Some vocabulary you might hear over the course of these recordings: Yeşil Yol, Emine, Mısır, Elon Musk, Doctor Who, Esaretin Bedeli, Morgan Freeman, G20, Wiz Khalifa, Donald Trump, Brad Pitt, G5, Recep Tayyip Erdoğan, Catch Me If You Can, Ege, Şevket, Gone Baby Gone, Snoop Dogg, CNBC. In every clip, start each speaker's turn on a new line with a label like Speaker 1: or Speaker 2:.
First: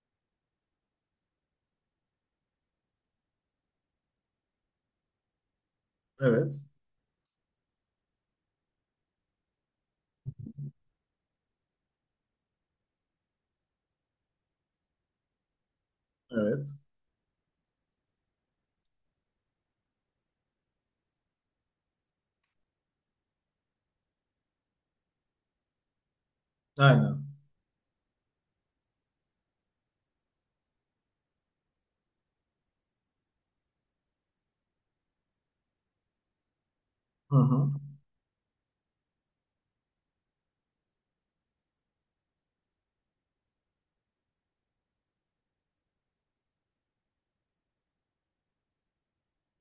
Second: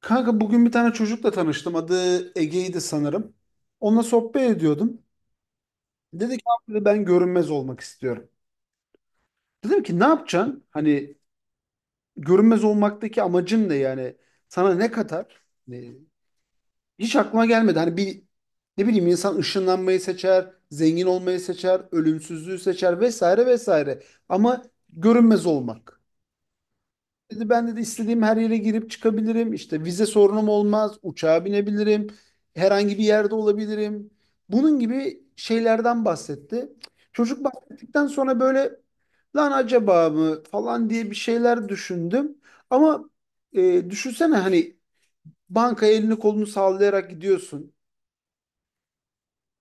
Speaker 1: Kanka bugün bir tane çocukla tanıştım. Adı Ege'ydi sanırım. Onunla sohbet ediyordum. Dedi ki,
Speaker 2: Evet.
Speaker 1: "Abi," dedi, "ben görünmez olmak istiyorum." Dedim ki ne yapacaksın? Hani görünmez olmaktaki amacın ne yani? Sana ne katar? Ne-
Speaker 2: Evet.
Speaker 1: hiç aklıma gelmedi. Hani bir, ne bileyim, insan ışınlanmayı seçer, zengin olmayı seçer, ölümsüzlüğü seçer vesaire vesaire. Ama görünmez olmak.
Speaker 2: Aynen.
Speaker 1: Dedi ben de istediğim her yere girip çıkabilirim. İşte vize sorunum olmaz. Uçağa binebilirim. Herhangi bir yerde olabilirim. Bunun gibi şeylerden bahsetti.
Speaker 2: Hı
Speaker 1: Çocuk
Speaker 2: hı.
Speaker 1: bahsettikten sonra böyle lan acaba mı falan diye bir şeyler düşündüm. Ama düşünsene hani bankaya elini kolunu sallayarak gidiyorsun.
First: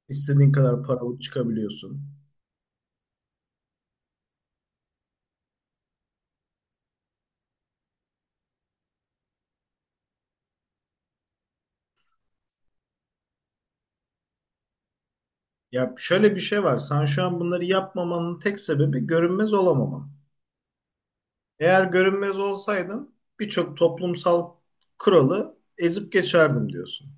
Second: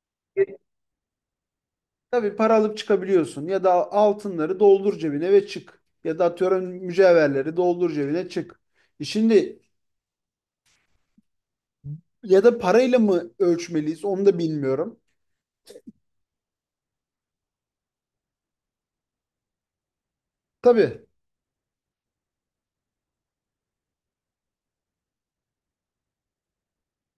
Speaker 2: İstediğin kadar paralık çıkabiliyorsun.
Speaker 1: Tabii para alıp çıkabiliyorsun, ya da altınları doldur cebine ve çık. Ya da atıyorum mücevherleri doldur cebine çık. E şimdi, ya da parayla mı ölçmeliyiz onu da bilmiyorum.
Speaker 2: Ya şöyle bir şey var. Sen şu an bunları yapmamanın tek sebebi görünmez olamaman.
Speaker 1: Tabii.
Speaker 2: Eğer görünmez olsaydın birçok toplumsal kuralı ezip geçerdim diyorsun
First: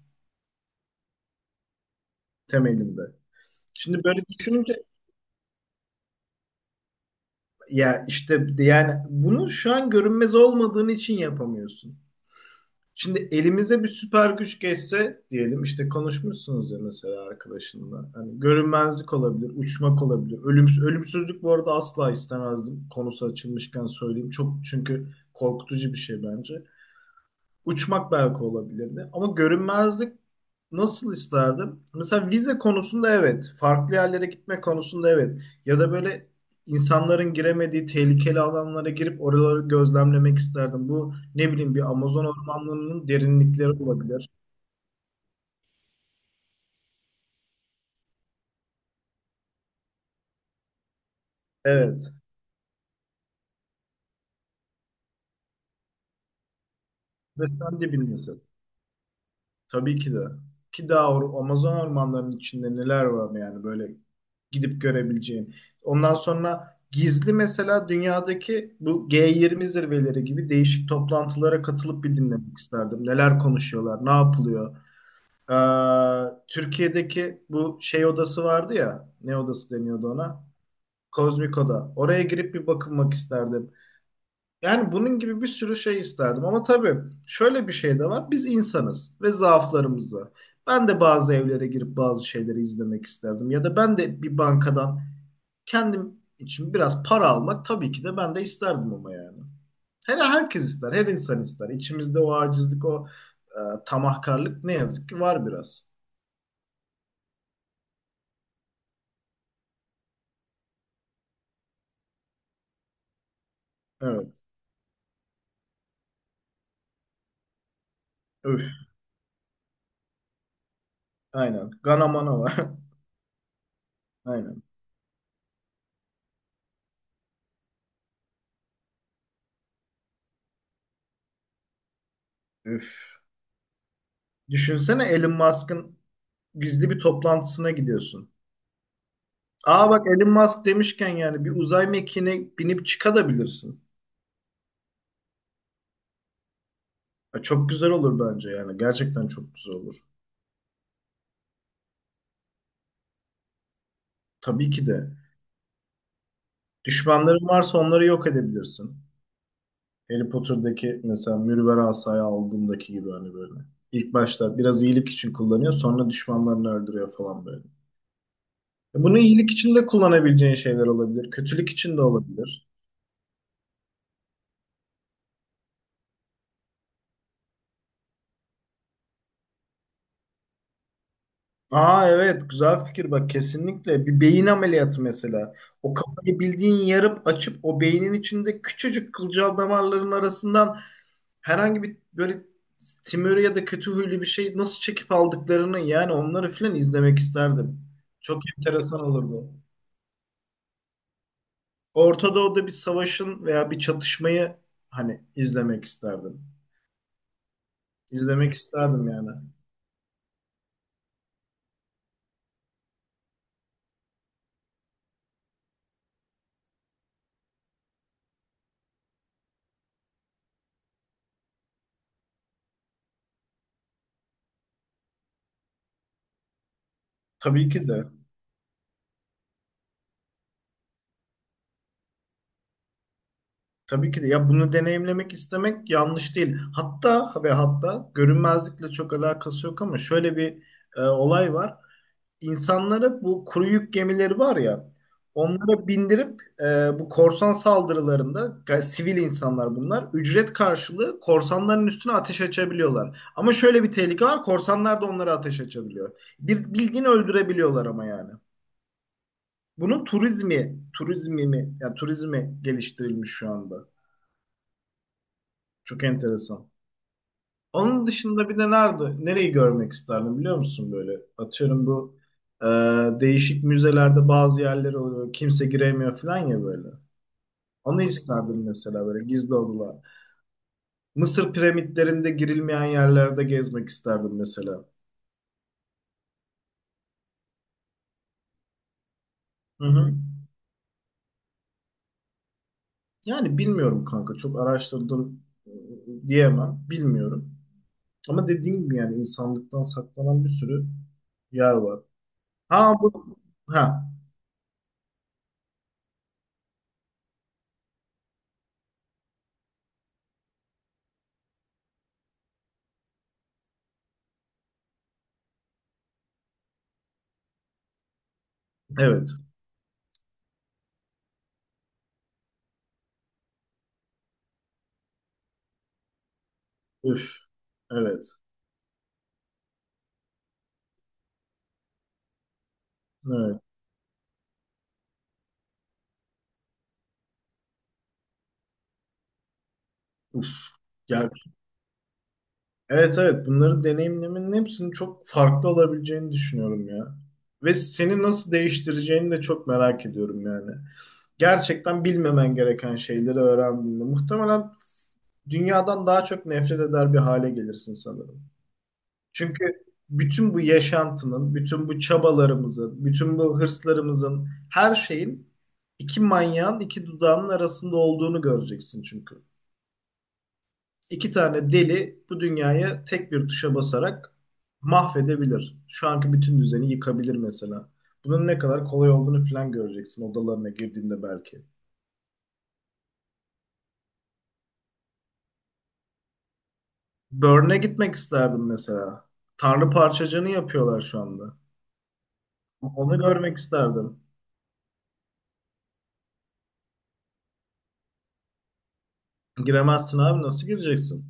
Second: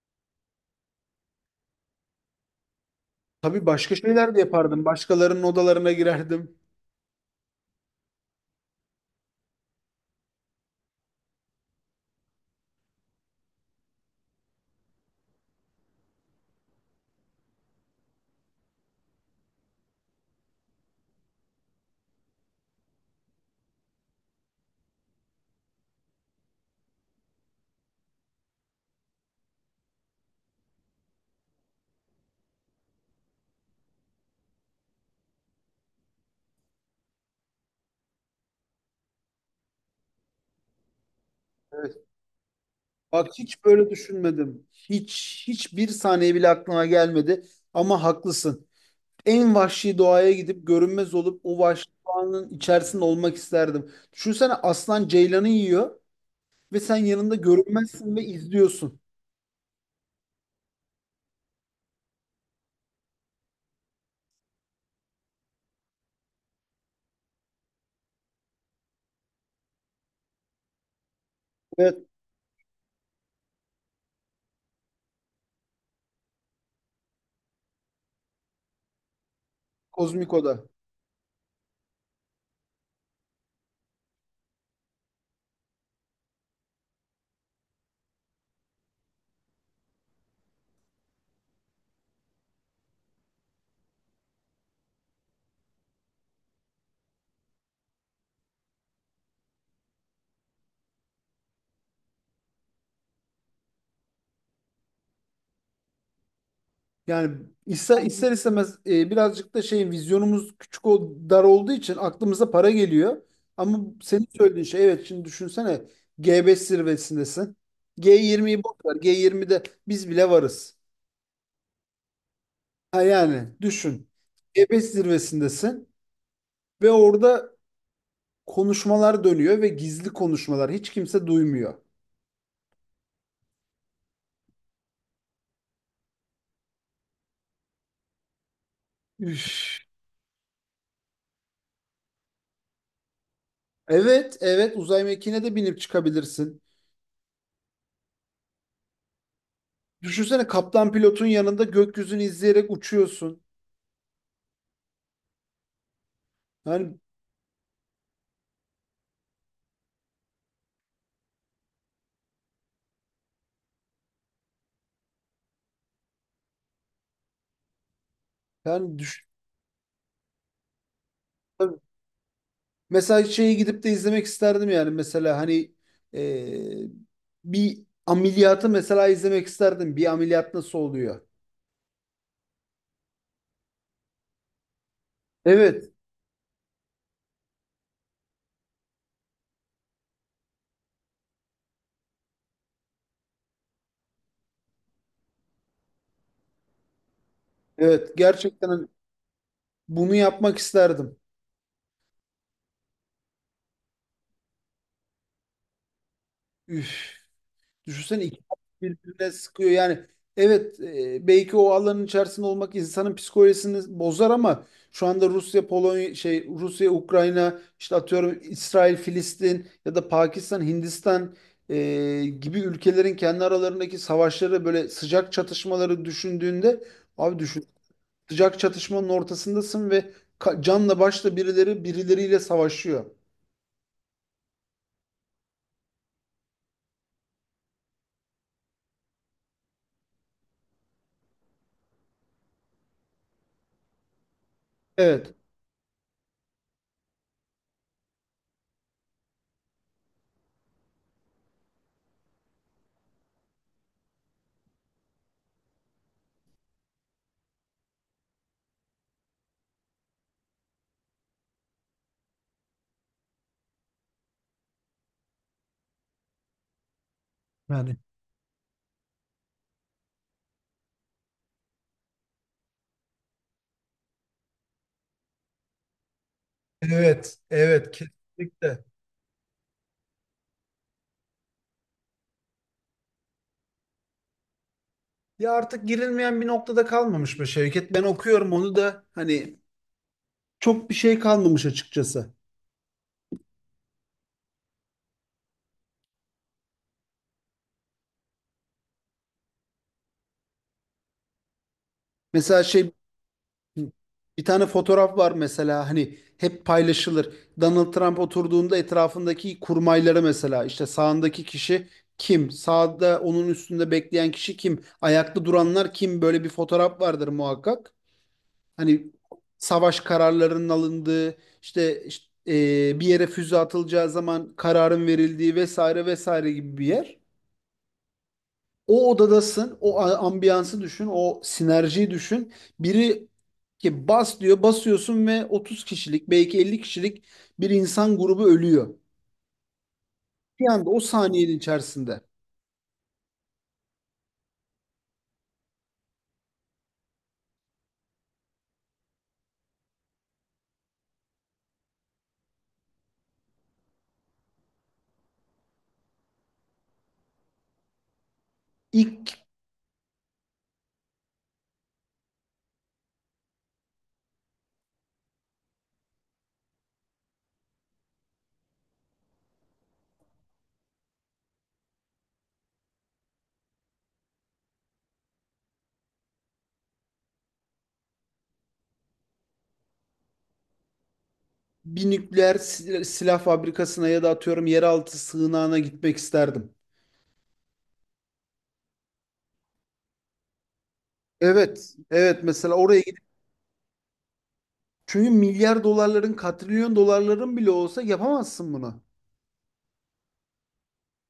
Speaker 2: temelinde.
Speaker 1: Tabii başka
Speaker 2: Şimdi böyle
Speaker 1: şeyler de
Speaker 2: düşününce
Speaker 1: yapardım. Başkalarının odalarına girerdim.
Speaker 2: ya işte yani bunu şu an görünmez olmadığın için yapamıyorsun. Şimdi elimize bir süper güç geçse diyelim işte konuşmuşsunuz ya mesela arkadaşınla. Hani görünmezlik olabilir, uçmak olabilir. Ölümsüz, ölümsüzlük bu arada asla istemezdim. Konusu açılmışken söyleyeyim. Çok çünkü korkutucu bir şey bence. Uçmak belki olabilirdi. Ama görünmezlik nasıl isterdim? Mesela vize konusunda evet. Farklı yerlere gitme konusunda evet. Ya da böyle insanların giremediği tehlikeli alanlara girip oraları gözlemlemek isterdim. Bu ne bileyim bir
Speaker 1: Evet.
Speaker 2: Amazon ormanlarının
Speaker 1: Bak hiç
Speaker 2: derinlikleri
Speaker 1: böyle
Speaker 2: olabilir.
Speaker 1: düşünmedim. Hiçbir saniye bile aklıma gelmedi. Ama haklısın. En vahşi doğaya gidip görünmez olup o vahşi
Speaker 2: Evet.
Speaker 1: doğanın içerisinde olmak isterdim. Düşünsene aslan ceylanı yiyor ve sen yanında
Speaker 2: Ve sen
Speaker 1: görünmezsin ve
Speaker 2: dibindesin.
Speaker 1: izliyorsun.
Speaker 2: Tabii ki de. Ki daha Amazon ormanlarının içinde neler var yani böyle gidip görebileceğin. Ondan sonra gizli mesela dünyadaki bu G20 zirveleri gibi değişik toplantılara
Speaker 1: Evet,
Speaker 2: katılıp bir dinlemek isterdim. Neler konuşuyorlar, ne yapılıyor. Ee, Türkiye'deki bu şey odası vardı ya, ne odası deniyordu
Speaker 1: kozmik
Speaker 2: ona?
Speaker 1: oda.
Speaker 2: Kozmik Oda. Oraya girip bir bakınmak isterdim. Yani bunun gibi bir sürü şey isterdim ama tabii şöyle bir şey de var. Biz insanız ve zaaflarımız var. Ben de bazı evlere girip bazı şeyleri izlemek isterdim. Ya da ben de bir bankadan kendim için biraz para almak tabii ki de ben de isterdim ama yani. Herkes ister, her insan ister. İçimizde o acizlik, o tamahkarlık ne yazık ki var biraz.
Speaker 1: Yani ister, ister istemez birazcık da şey, vizyonumuz küçük, o dar olduğu için aklımıza para geliyor. Ama senin
Speaker 2: Evet.
Speaker 1: söylediğin şey, evet, şimdi düşünsene G5 zirvesindesin.
Speaker 2: Üf.
Speaker 1: G20'yi boş ver. G20'de biz bile varız.
Speaker 2: Aynen. Ganamana var.
Speaker 1: Ha yani düşün.
Speaker 2: Aynen.
Speaker 1: G5 zirvesindesin ve orada konuşmalar dönüyor ve gizli konuşmalar, hiç kimse duymuyor.
Speaker 2: Üf. Düşünsene Elon Musk'ın gizli bir toplantısına gidiyorsun.
Speaker 1: Üf.
Speaker 2: Aa bak Elon Musk demişken yani bir uzay mekiğine binip çıkabilirsin.
Speaker 1: Evet, evet, uzay mekiğine de binip çıkabilirsin.
Speaker 2: Ya çok güzel olur bence yani. Gerçekten çok güzel olur.
Speaker 1: Düşünsene kaptan pilotun yanında gökyüzünü izleyerek uçuyorsun.
Speaker 2: Tabii ki de.
Speaker 1: Yani,
Speaker 2: Düşmanların varsa onları yok edebilirsin. Harry Potter'daki mesela mürver asayı aldığındaki gibi hani böyle. İlk başta biraz iyilik için kullanıyor sonra düşmanlarını öldürüyor falan böyle.
Speaker 1: yani
Speaker 2: E bunu
Speaker 1: düş,
Speaker 2: iyilik için de kullanabileceğin şeyler olabilir. Kötülük için de olabilir.
Speaker 1: mesela şeyi gidip de izlemek isterdim, yani mesela hani e, bir ameliyatı mesela izlemek isterdim. Bir ameliyat nasıl oluyor?
Speaker 2: Aa evet güzel fikir bak, kesinlikle bir beyin ameliyatı mesela.
Speaker 1: Evet,
Speaker 2: O kafayı bildiğin yarıp açıp o beynin içinde küçücük kılcal damarların arasından herhangi bir böyle tümörü ya da kötü huylu bir şey nasıl çekip aldıklarını yani onları filan izlemek isterdim.
Speaker 1: evet,
Speaker 2: Çok
Speaker 1: gerçekten hani
Speaker 2: enteresan olurdu.
Speaker 1: bunu yapmak isterdim.
Speaker 2: Orta Doğu'da bir savaşın veya bir çatışmayı hani izlemek isterdim.
Speaker 1: Üf. Düşünsene iki
Speaker 2: İzlemek isterdim
Speaker 1: birbirine
Speaker 2: yani.
Speaker 1: sıkıyor. Yani evet, belki o alanın içerisinde olmak insanın psikolojisini bozar ama şu anda Rusya Polonya, şey, Rusya Ukrayna, işte atıyorum, İsrail Filistin ya da Pakistan Hindistan gibi ülkelerin kendi aralarındaki savaşları, böyle sıcak çatışmaları düşündüğünde, abi düşün,
Speaker 2: Tabii ki de.
Speaker 1: sıcak çatışmanın ortasındasın ve canla başla birileri birileriyle savaşıyor.
Speaker 2: Tabii ki de ya bunu deneyimlemek istemek yanlış değil. Hatta ve hatta görünmezlikle çok alakası yok ama şöyle bir olay var. İnsanlara bu kuru yük gemileri var ya
Speaker 1: Evet.
Speaker 2: onlara bindirip bu korsan saldırılarında sivil insanlar bunlar ücret karşılığı korsanların üstüne ateş açabiliyorlar. Ama şöyle bir tehlike var, korsanlar da onlara ateş açabiliyor. Bir bildiğini öldürebiliyorlar ama yani. Bunun turizmi, turizmi mi? Ya turizmi geliştirilmiş şu anda. Çok enteresan.
Speaker 1: Yani
Speaker 2: Onun dışında bir de nerede, nereyi görmek isterdim biliyor musun böyle? Atıyorum bu e, değişik müzelerde bazı yerler oluyor. Kimse giremiyor falan ya böyle.
Speaker 1: evet, evet
Speaker 2: Onu isterdim
Speaker 1: kesinlikle.
Speaker 2: mesela, böyle gizli odalar. Mısır piramitlerinde girilmeyen yerlerde gezmek isterdim mesela.
Speaker 1: Ya artık girilmeyen bir noktada kalmamış mı Şevket? Ben okuyorum onu da, hani
Speaker 2: Hı hı.
Speaker 1: çok bir şey kalmamış açıkçası.
Speaker 2: Yani bilmiyorum kanka, çok araştırdım diyemem. Bilmiyorum. Ama dediğim gibi yani insanlıktan saklanan bir sürü yer var.
Speaker 1: Mesela şey,
Speaker 2: Ha bu ha
Speaker 1: bir tane fotoğraf var mesela, hani hep paylaşılır. Donald Trump oturduğunda etrafındaki kurmayları, mesela işte sağındaki kişi kim? Sağda onun üstünde bekleyen kişi kim? Ayakta duranlar kim? Böyle bir fotoğraf vardır muhakkak. Hani
Speaker 2: Evet.
Speaker 1: savaş kararlarının alındığı, işte, işte, bir yere füze atılacağı zaman kararın verildiği vesaire vesaire gibi bir yer.
Speaker 2: Üf. Evet.
Speaker 1: O odadasın, ambiyansı düşün, o sinerjiyi düşün. Biri
Speaker 2: Evet.
Speaker 1: ki bas diyor, basıyorsun ve 30 kişilik, belki 50 kişilik bir insan grubu ölüyor. Bir
Speaker 2: Uf.
Speaker 1: anda, o
Speaker 2: Ya
Speaker 1: saniyenin içerisinde.
Speaker 2: evet evet, bunları deneyimlemenin hepsinin çok farklı olabileceğini düşünüyorum ya. Ve seni nasıl değiştireceğini de çok merak ediyorum yani. Gerçekten bilmemen gereken şeyleri öğrendiğinde muhtemelen dünyadan daha çok nefret eder bir hale gelirsin sanırım.
Speaker 1: İlk
Speaker 2: Çünkü bütün bu yaşantının, bütün bu çabalarımızın, bütün bu hırslarımızın, her şeyin iki manyağın iki dudağının arasında olduğunu göreceksin çünkü. İki tane deli bu dünyayı tek bir tuşa basarak mahvedebilir. Şu anki bütün düzeni yıkabilir mesela. Bunun ne kadar kolay olduğunu falan göreceksin odalarına girdiğinde belki.
Speaker 1: bir nükleer silah fabrikasına ya da atıyorum yeraltı sığınağına gitmek isterdim.
Speaker 2: Burn'e gitmek isterdim mesela. Tanrı parçacığını yapıyorlar şu anda.
Speaker 1: Evet, evet, mesela oraya.
Speaker 2: Onu görmek isterdim.
Speaker 1: Çünkü milyar dolarların, katrilyon dolarların bile olsa yapamazsın bunu.
Speaker 2: Giremezsin abi, nasıl gireceksin?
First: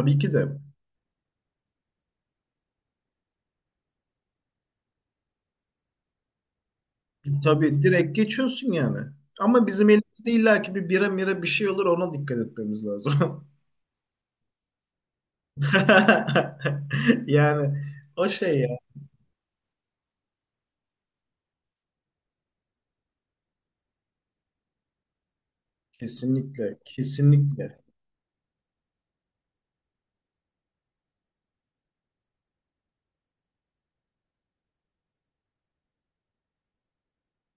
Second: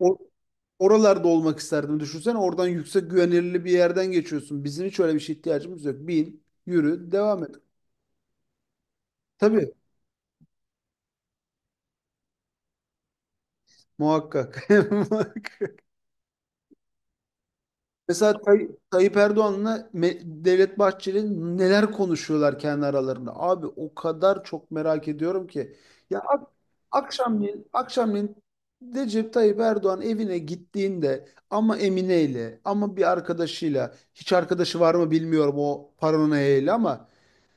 Speaker 1: O,
Speaker 2: ki de.
Speaker 1: oralarda olmak isterdim. Düşünsene oradan yüksek güvenilirli bir yerden geçiyorsun. Bizim hiç öyle bir şeye ihtiyacımız yok. Bin, yürü, devam et.
Speaker 2: Tabii direkt geçiyorsun yani. Ama
Speaker 1: Tabii,
Speaker 2: bizim elimizde illaki bir bira mira bir şey olur, ona dikkat etmemiz lazım.
Speaker 1: muhakkak.
Speaker 2: Yani o
Speaker 1: Mesela
Speaker 2: şey.
Speaker 1: Tayyip Erdoğan'la Devlet Bahçeli neler konuşuyorlar kendi aralarında. Abi o kadar çok merak ediyorum ki. Ya ak
Speaker 2: Kesinlikle,
Speaker 1: Akşamleyin,
Speaker 2: kesinlikle.
Speaker 1: akşamleyin Recep Tayyip Erdoğan evine gittiğinde, ama Emine'yle, ama bir arkadaşıyla, hiç arkadaşı var mı bilmiyorum o paranoyayla, ama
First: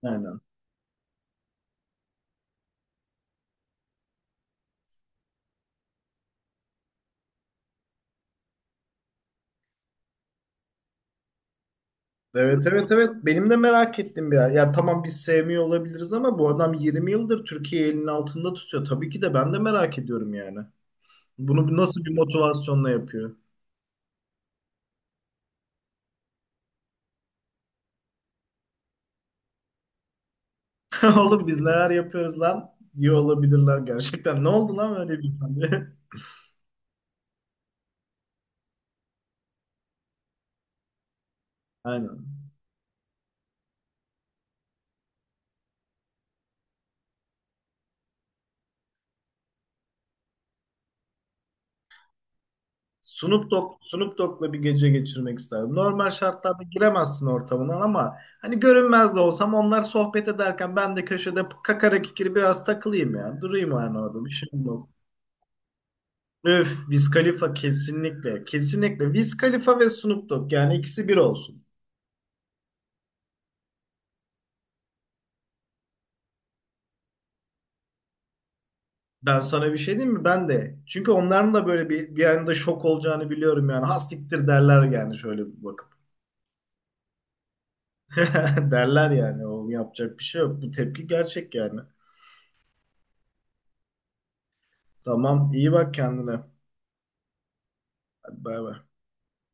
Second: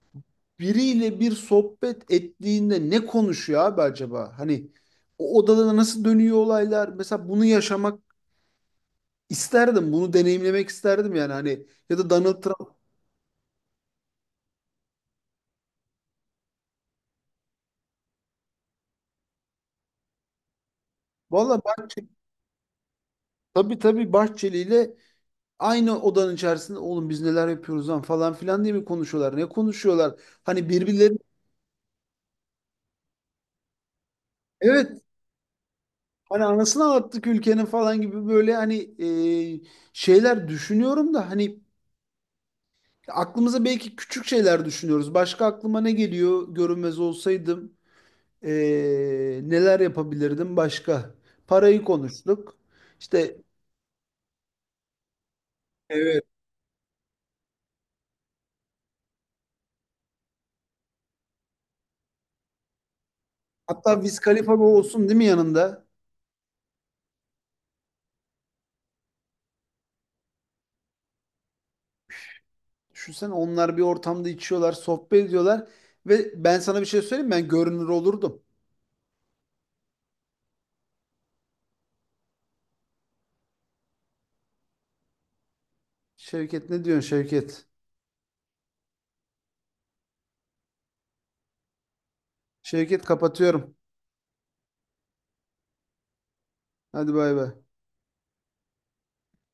Speaker 2: Aynen.
Speaker 1: biriyle bir sohbet ettiğinde ne konuşuyor abi acaba? Hani o odada nasıl dönüyor olaylar? Mesela bunu yaşamak İsterdim bunu deneyimlemek isterdim yani, hani ya da Donald
Speaker 2: Evet,
Speaker 1: Trump.
Speaker 2: evet, evet. Benim de merak ettim ya. Ya tamam biz sevmiyor olabiliriz ama bu adam 20 yıldır Türkiye'yi elinin altında tutuyor. Tabii ki de ben de merak ediyorum yani.
Speaker 1: Valla
Speaker 2: Bunu nasıl
Speaker 1: Bahçeli,
Speaker 2: bir motivasyonla yapıyor?
Speaker 1: tabii Bahçeli ile aynı odanın içerisinde oğlum biz neler yapıyoruz lan falan filan diye mi konuşuyorlar? Ne konuşuyorlar? Hani birbirleri,
Speaker 2: Oğlum biz neler yapıyoruz lan diyor olabilirler gerçekten. Ne oldu lan
Speaker 1: evet
Speaker 2: öyle bir tane?
Speaker 1: hani anasını anlattık ülkenin falan gibi böyle, hani e, şeyler düşünüyorum da, hani
Speaker 2: Aynen.
Speaker 1: aklımıza belki küçük şeyler düşünüyoruz. Başka aklıma ne geliyor? Görünmez olsaydım e, neler yapabilirdim başka? Parayı konuştuk. İşte,
Speaker 2: Snoop Dogg, Snoop Dogg'la bir gece geçirmek isterdim. Normal şartlarda giremezsin ortamından ama hani görünmez de olsam onlar sohbet ederken ben de köşede kakara kikiri biraz takılayım ya. Durayım
Speaker 1: hatta
Speaker 2: yani
Speaker 1: Wiz
Speaker 2: orada, bir şey
Speaker 1: Khalifa bu
Speaker 2: olmaz.
Speaker 1: olsun değil mi yanında?
Speaker 2: Öf, Wiz Khalifa kesinlikle. Kesinlikle. Wiz Khalifa ve Snoop Dogg yani, ikisi bir olsun.
Speaker 1: Düşünsene onlar bir ortamda içiyorlar, sohbet ediyorlar. Ve ben sana bir şey söyleyeyim mi? Ben görünür olurdum.
Speaker 2: Ben sana bir şey diyeyim mi? Ben de. Çünkü onların da böyle bir anda şok olacağını biliyorum yani. Hastiktir derler yani şöyle bir bakıp.
Speaker 1: Şevket, ne diyorsun Şevket?
Speaker 2: Derler yani. O yapacak bir şey yok. Bu tepki gerçek yani.
Speaker 1: Şevket, kapatıyorum.
Speaker 2: Tamam, iyi bak kendine.
Speaker 1: Hadi bay bay.
Speaker 2: Hadi bay bay.